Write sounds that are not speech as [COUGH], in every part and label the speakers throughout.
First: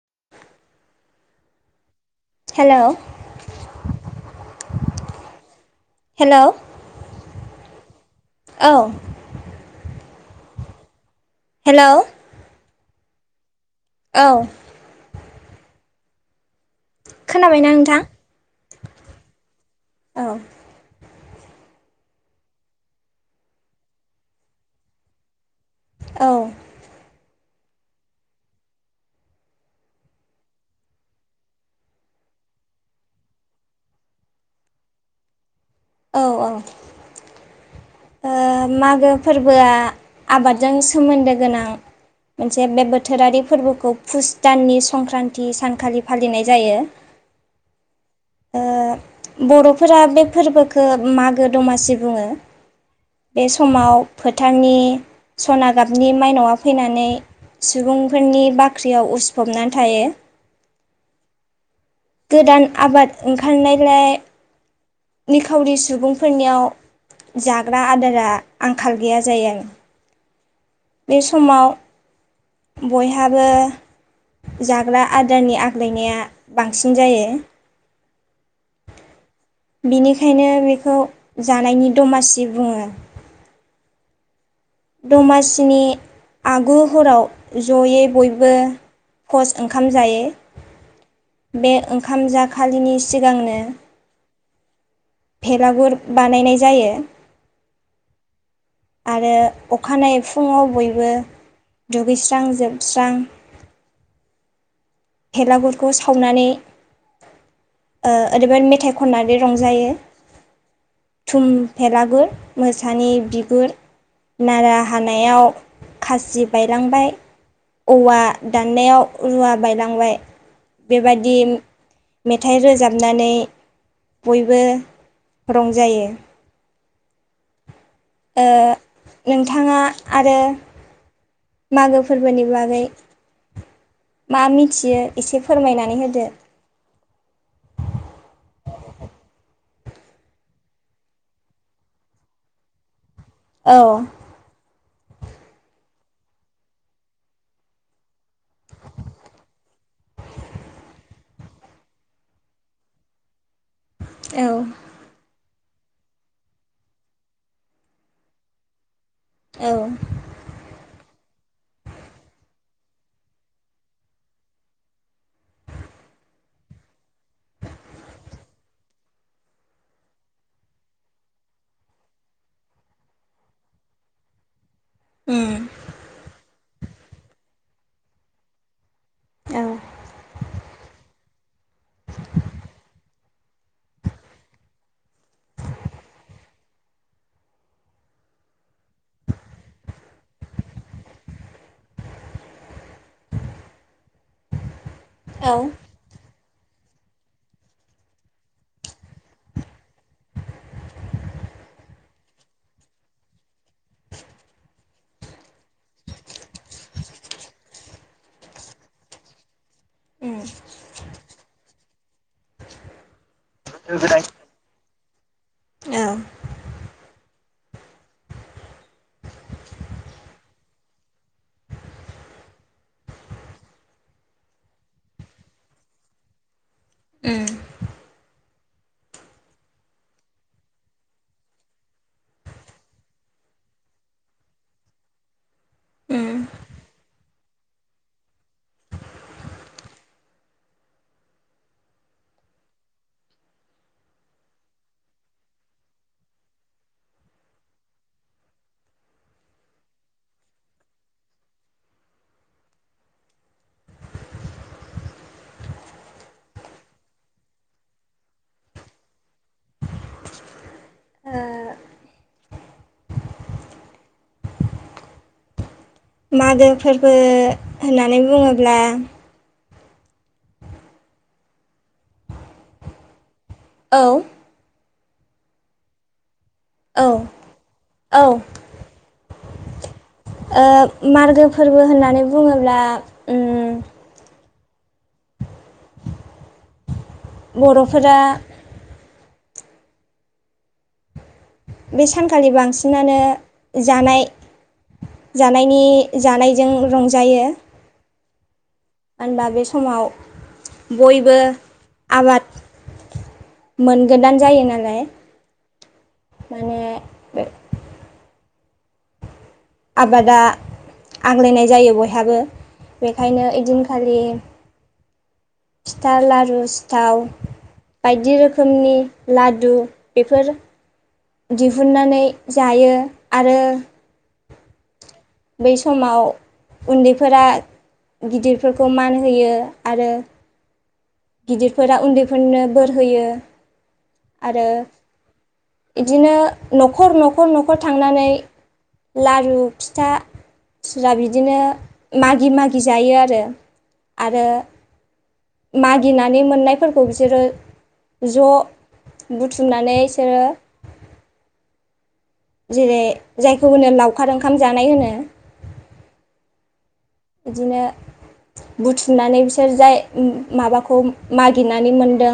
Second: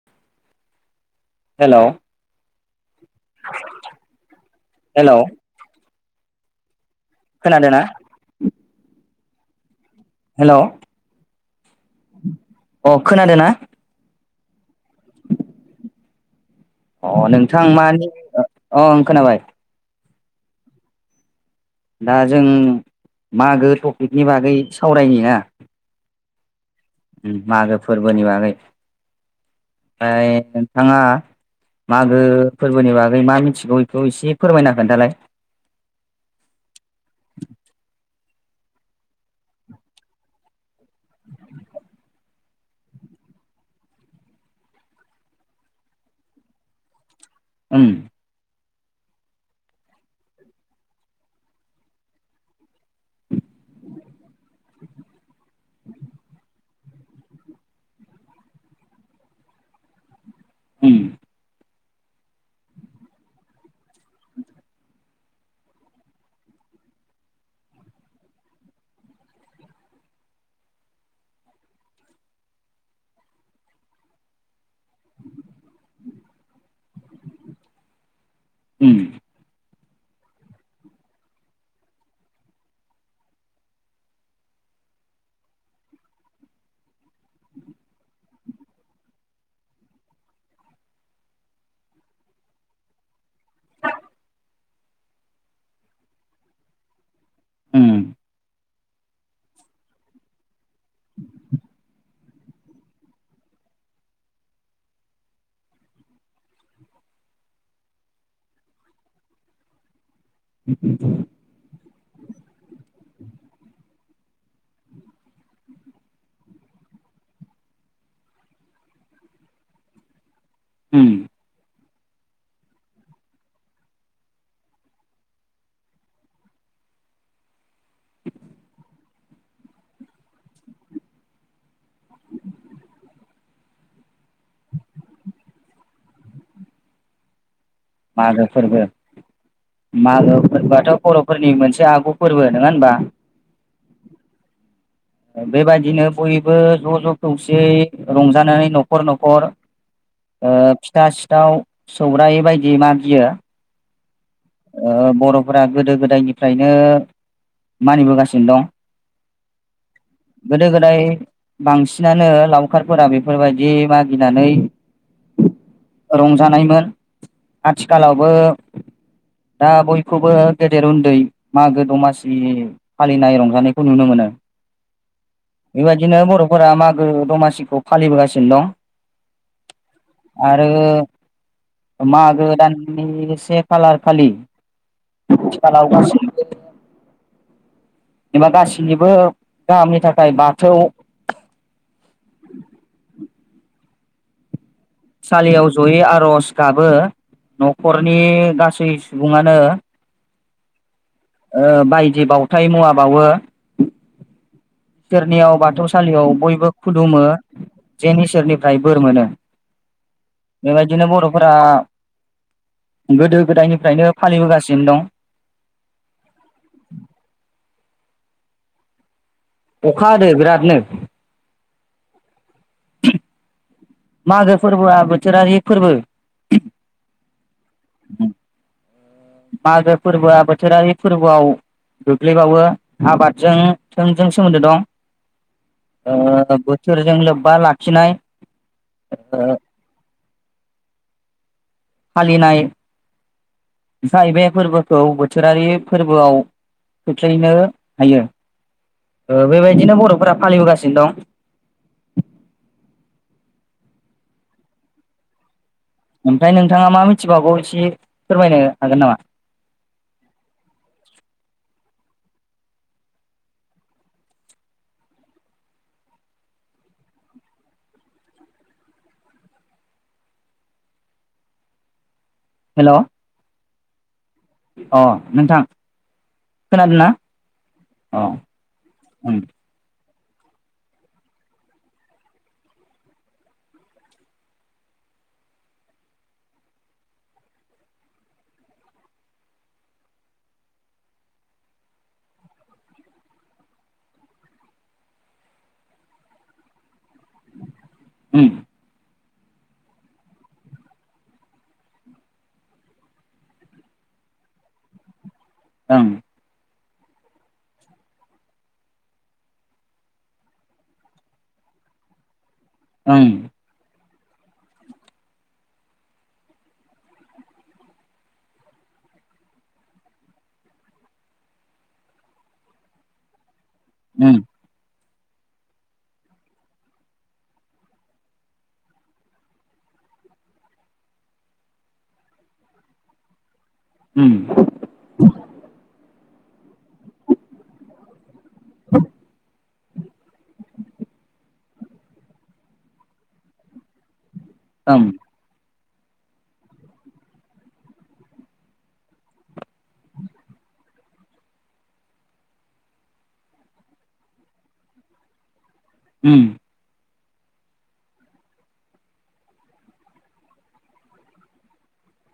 Speaker 1: [INAUDIBLE]
Speaker 2: हेल'
Speaker 1: hello
Speaker 2: hello
Speaker 1: hello
Speaker 2: खोनादो ना hello
Speaker 1: hello
Speaker 2: अ खोनादोना
Speaker 1: औ
Speaker 2: अ नोंथां मानि अ आं खोनाबाय
Speaker 1: औ
Speaker 2: दा जों मागो टपिकनि बागै सावरायनि हा
Speaker 1: औ
Speaker 2: मागो फोरबोनि बागै ओमफ्राय नोंथाङा मागो फोरबोनि बागै मा मिथिगौ बेखौ एसे फोरमायना खोन्था लाय
Speaker 1: औ ओ मागो फोरबोआ आबादजों सोमोन्दो गोनां मोनसे बे बोथोरारि फोरबोखौ फुस दाननि संक्रान्ति सानखालि फालिनाय जायो
Speaker 2: ओं
Speaker 1: बर'फोरा बे फोरबोखौ मागो दमासि बुङो बे समाव फोथारनि सना गाबनि माइनावआ फैनानै सुबुंफोरनि बाख्रियाव उसफबनानै थायो
Speaker 2: उम
Speaker 1: गोदान आबाद ओंखारनायलाय निखावरि सुबुंफोरनियाव जाग्रा आदारा आंखाल गैया जायो बे समाव बयहाबो जाग्रा आदारनि आग्लायनाया बांसिन जायो
Speaker 2: उ
Speaker 1: बिनिखायनो बेखौ जानायनि दमासि बुङो दमासिनि आगु हराव जयै बयबो कस ओंखाम जायो बे ओंखाम जाखालिनि सिगांनो भेलागुर बानायनाय जायो
Speaker 2: उम
Speaker 1: आरो अखानायै फुङाव बयबो दुगैस्रां जोबस्रां
Speaker 2: [UNINTELLIGIBLE]
Speaker 1: भेलागुरखौ सावनानै ओरैबादि मेथाइ खननानै रंजायो थुम भेलागुर मोसानि बिगुर नारा हानायाव खासि बायलांबाय औवा दाननायाव रुवा बायलांबाय
Speaker 2: उम
Speaker 1: बेबादि मेथाइ रोजाबनानै बयबो रंजायो नोंथाङा आरो मागो फोरबोनि बागै मा मिथियो एसे फोरमायनानै होदो
Speaker 2: मागो फोरबो मालो फोरबोआथ' बर'फोरनि मोनसे आगु फोरबो नङा होनबा
Speaker 1: औ
Speaker 2: बेबायदिनो बयबो ज' ज' खौसेयै रंजानाय न'खर न'खर फिथा सिथाव सौराइ बायदि मा बियो
Speaker 1: औ
Speaker 2: आ बर' गोदो गोदायनिफ्रायनो मानिबोगासिनो दं
Speaker 1: औ
Speaker 2: गोदो गोदाय बांसिनानो लाव खारफोरा बेफोरबायदि मागिनानै रंजानायमोन आथिखालावबो दा बयखौबो गेदेर उन्दै मागो दमासि फालिनाय रंजानायखौ नुनो मोनो
Speaker 1: उम
Speaker 2: बेबायदिनो बर'फोरा मागो दमासिखौ फालिबोगासिनो दं
Speaker 1: औ
Speaker 2: आरो मागो दाननि से खालार खालि सानाव एबा गासैनिबो गाहामनि थाखाय बाथौ [INAUDIBLE]
Speaker 1: औ
Speaker 2: सालियाव जयो आरज गाबो नखरनि गासै सुबुङानो बायदि बावउथाय मुवा बावो सोरनियाव बाथौसालियाव बयबो खुलुमो जे इसोरनिफ्राय बोर मोनो
Speaker 1: उम
Speaker 2: बेबायदिनो बरफोरा गोदो गोदायनिफ्रायनो फालिबोगासिनो दं
Speaker 1: औ
Speaker 2: अखा हादो बिरादनो मागो फोरबोआ बोथोरारि फोरबो
Speaker 1: उम
Speaker 2: [INAUDIBLE] मागो फोरबोआ बोथोरारि फोरबोआव गोग्लैबावो आबादजों थोंजों सोमोन्दो दं
Speaker 1: उम
Speaker 2: आ बोथोरजों लोब्बा बा लाखिनाय फालिनाय जाहैबाय बे फोरबोखौ बोथोरारि फोरबोआव खोख्लैनो हायो बेबायदिनो बरफोरा फालिबोगासिनो दं ओमफ्राय नोंथाङा मा मिथिबावागौ एसे फोरमायनो हागोन नामा
Speaker 1: ओ मागो फोरबो होननानै बुङोब्ला
Speaker 2: हेल
Speaker 1: औ
Speaker 2: अ नोंथां
Speaker 1: औ
Speaker 2: खोनादों
Speaker 1: औ
Speaker 2: अ ओ
Speaker 1: ओ मागो फोरबो होननानै बुङोब्ला ओ बरफोरा बे सानखालि बांसिनानो जानाय जानायनि जानायजों रंजायो
Speaker 2: ओ
Speaker 1: होनबा बे समाव बयबो आबाद मोनगोदान जायो नालाय
Speaker 2: ओं
Speaker 1: माने बे आबादा आग्लायनाय जायो बयहाबो
Speaker 2: ओं
Speaker 1: बेखायनो बिदिनो खालि लि फिथा लारु सिथाव बायदि रोखोमनि लादु बेफोर दिहुननानै जायो आरो
Speaker 2: ओं
Speaker 1: बै समाव उन्दैफोरा गिदिरफोरखौ मान होयो आरो गिदिरफोरा उन्दैफोरनो बोर होयो
Speaker 2: ओम ओं
Speaker 1: आरो बिदिनो नखर नखर नखर थांनानै लारु फिथा सा बिदिनो मागि मागि जायो आरो आरो
Speaker 2: ओम
Speaker 1: मागिनानै मोननायफोरखौ बिसोरो ज बुथुमनानै बिसोरो
Speaker 2: [INAUDIBLE]
Speaker 1: जेरै जायखौ होनो लावखार ओंखाम जानाय होनो
Speaker 2: उ
Speaker 1: बिदिनो बुथुमनानै बिसोर जाय माबाखौ मागिनानै मोनदों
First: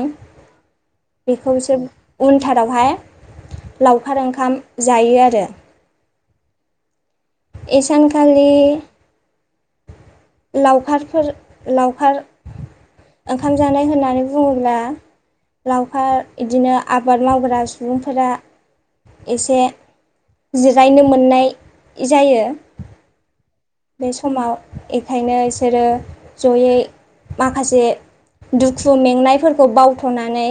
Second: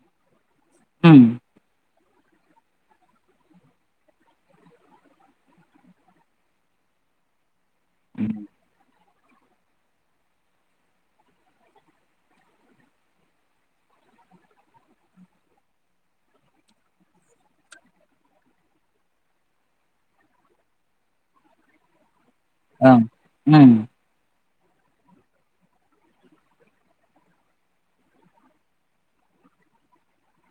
Speaker 2: ओम
Speaker 1: बेखौ बिसोर उनथारावहाय लावखार ओंखाम जायो आरो इसानखालि लावखारफोर लावखार ओंखाम जानाय होननानै बुङोब्ला लावखार इदिनो आबाद मावग्रा सुबुंफोरा एसे जिरायनो मोननाय जायो
Speaker 2: ओं ओम
Speaker 1: बे समाव एखायनो इसोरो जयै माखासे दुखु मेंनायफोरखौ बावथ'नानै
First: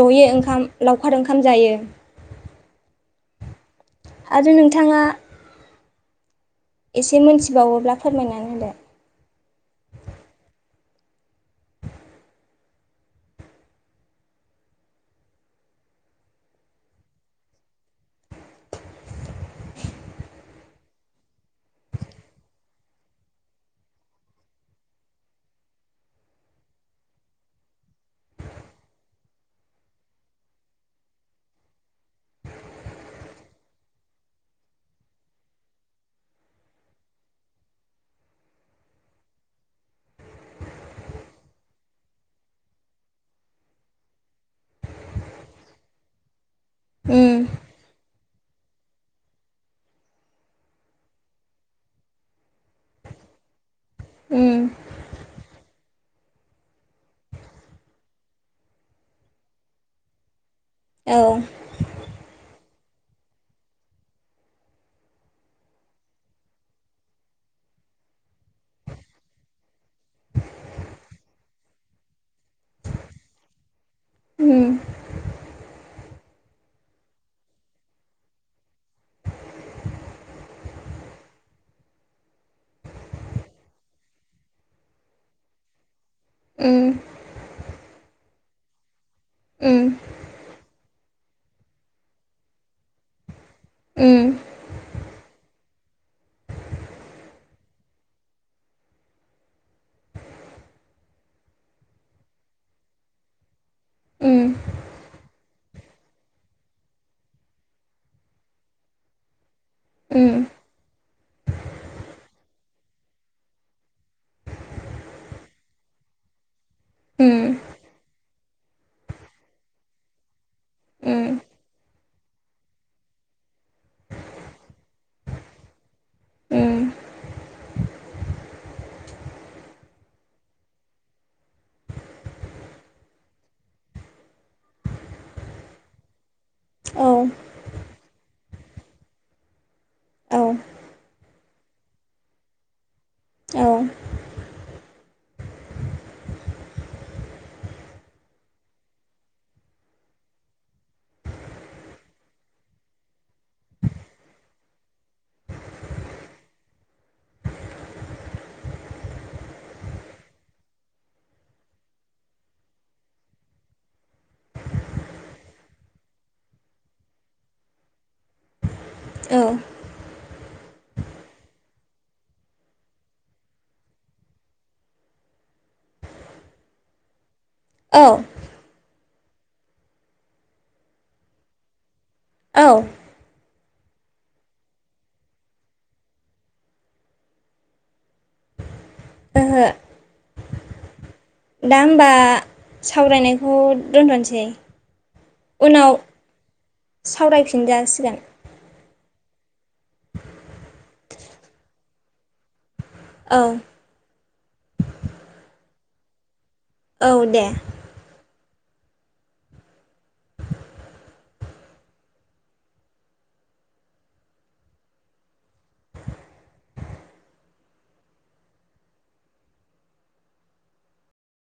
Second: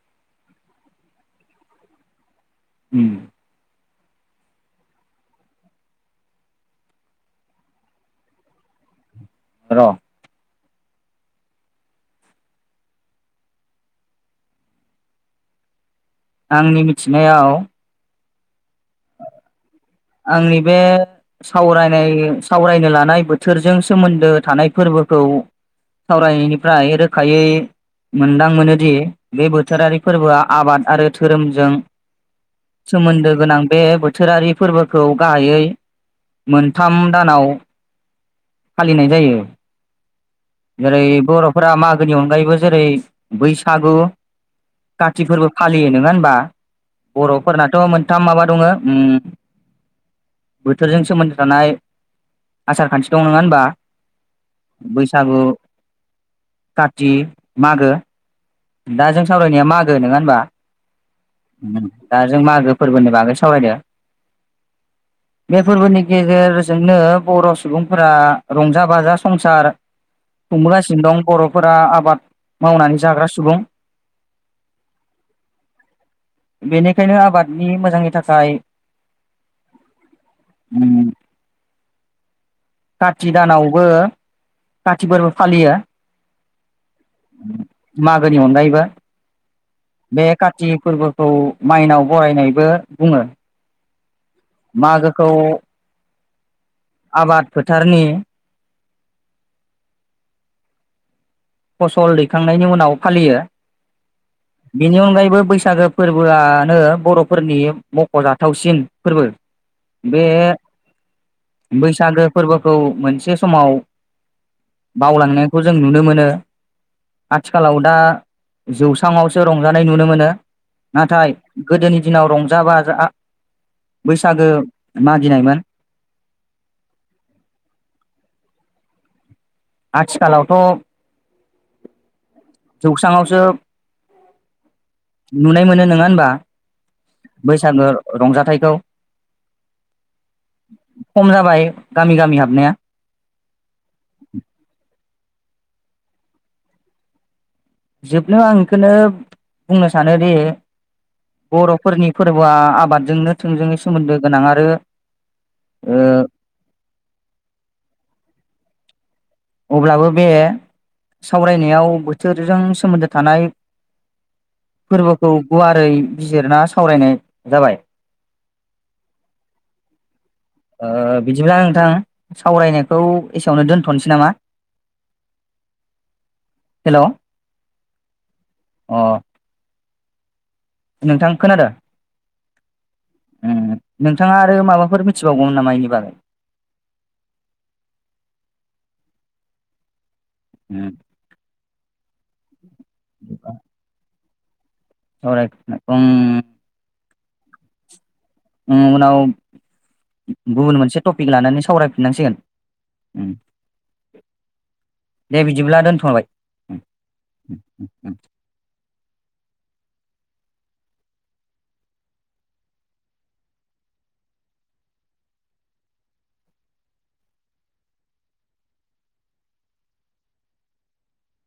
Speaker 1: जयै ओंखाम लावखार ओंखाम जायो
Speaker 2: उम
Speaker 1: आरो नोंथाङा एसे मोनथिबावोब्ला फोरमायनानै होदो
Speaker 2: र' आंनि मिथिनायाव आंनि बे सावरायनाय सावरायनो लानाय बोथोरजों सोमोन्दो थानाय फोरबोखौ सावरायनायनिफ्राय रोखायै मोनदां मोनोदि बे बोथोरारि फोरबोआ आबाद आरो धोरोमजों सोमोन्दो गोनां बे बोथोरारि फोरबोखौ गाहायै मोनथाम दानाव फालिनाय जायो जेरै बर'फोरा मागोनि अनगायैबो जेरै बैसागु काति फोरबो फालियो नङा होनबा
Speaker 1: होदो उम
Speaker 2: बर'फोरनाथ' मोनथाम माबा दङो उम बोथोरजों सोमोन्दो थानाय आसार खान्थि दं नङा होनबा
Speaker 1: उम
Speaker 2: बैसागु काथि मागो दा जों सावरायनाया मागो नङा होनबा
Speaker 1: औ
Speaker 2: दा जों मागो फोरबोनि बागै सावरायदो बे फोरबोनि गेजेरजोंनो बर' सुबुंफोरा रंजा बाजा संसार खुंबोगासिनो दं बर'फोरा आबाद मावनानै जाग्रा सुबुं
Speaker 1: उम
Speaker 2: बेनिखायनो आबादनि मोजांनि थाखाय उम काति दानावबो काति फोरबो फालियो
Speaker 1: ओ
Speaker 2: मागोनि अनगायैबो
Speaker 1: उम
Speaker 2: बे काति फोरबो खौ माइनाव बरायनायबो बुङो
Speaker 1: उम
Speaker 2: मागोखौ आबाद फोथारनि फसल दैखांनायनि उनाव फालियो
Speaker 1: उम
Speaker 2: बेनि अनगायैबो बैस सागो फोरबोआनो बर'फोरनि मख'जाथावसिन फोरबो बे
Speaker 1: उम
Speaker 2: बैसागो फोरबोखौ मोनसे समाव बावलांनायखौ जों नुनो मोनो
Speaker 1: उम
Speaker 2: आथिखालाव दा जौस्रांआवसो रंजानाय नुनो मोनो
Speaker 1: उम
Speaker 2: नाथाय गोदोनि दिनाव रंजा बाजा बैसागो मागिनायमोन
Speaker 1: ए
Speaker 2: आथिखालावथ' जौस्राङावसो नुनाय मोनो नोङा होनबा
Speaker 1: औ
Speaker 2: बैसागो रंजाथाइखौ
Speaker 1: औ
Speaker 2: खम जाबाय गामि गामि हाबनाया
Speaker 1: औ
Speaker 2: जोबनो आं इखोनो बुंनो सानोदि बर'फोरनि फोरबोआ आबादजोंनो थोंजोङै सोमोन्दो गोनां आरो ओ अब्लाबो बे सावरायनायाव बोथोरजों सोमोन्दो थानाय फोरबोखौ गुवारै बिजिरना सावरायनाय जाबाय
Speaker 1: औ
Speaker 2: ओ बिदिब्ला नोंथां सावरायनायखौ एसेयावनो दोनथ'नोसै नामा हेल'
Speaker 1: औ
Speaker 2: अ नोंथां खोनादों?
Speaker 1: औ
Speaker 2: उ नोंथाङा आरो माबाफोर मिथिबावगौमोन नामा इनि बागै [UNINTELLIGIBLE]
Speaker 1: आङो
Speaker 2: उम
Speaker 1: दा होमबा सावरायनायखौ दोनथ'नोसै। उनाव
Speaker 2: [UNINTELLIGIBLE]
Speaker 1: सावरायफिनजासिगोन
Speaker 2: उम उनाव गुबुन मोनसे टपिक लानानै सावरायफिननांसिगोन
Speaker 1: औ
Speaker 2: दे बिदिब्ला दोनथ'बाय।
Speaker 1: औ दे।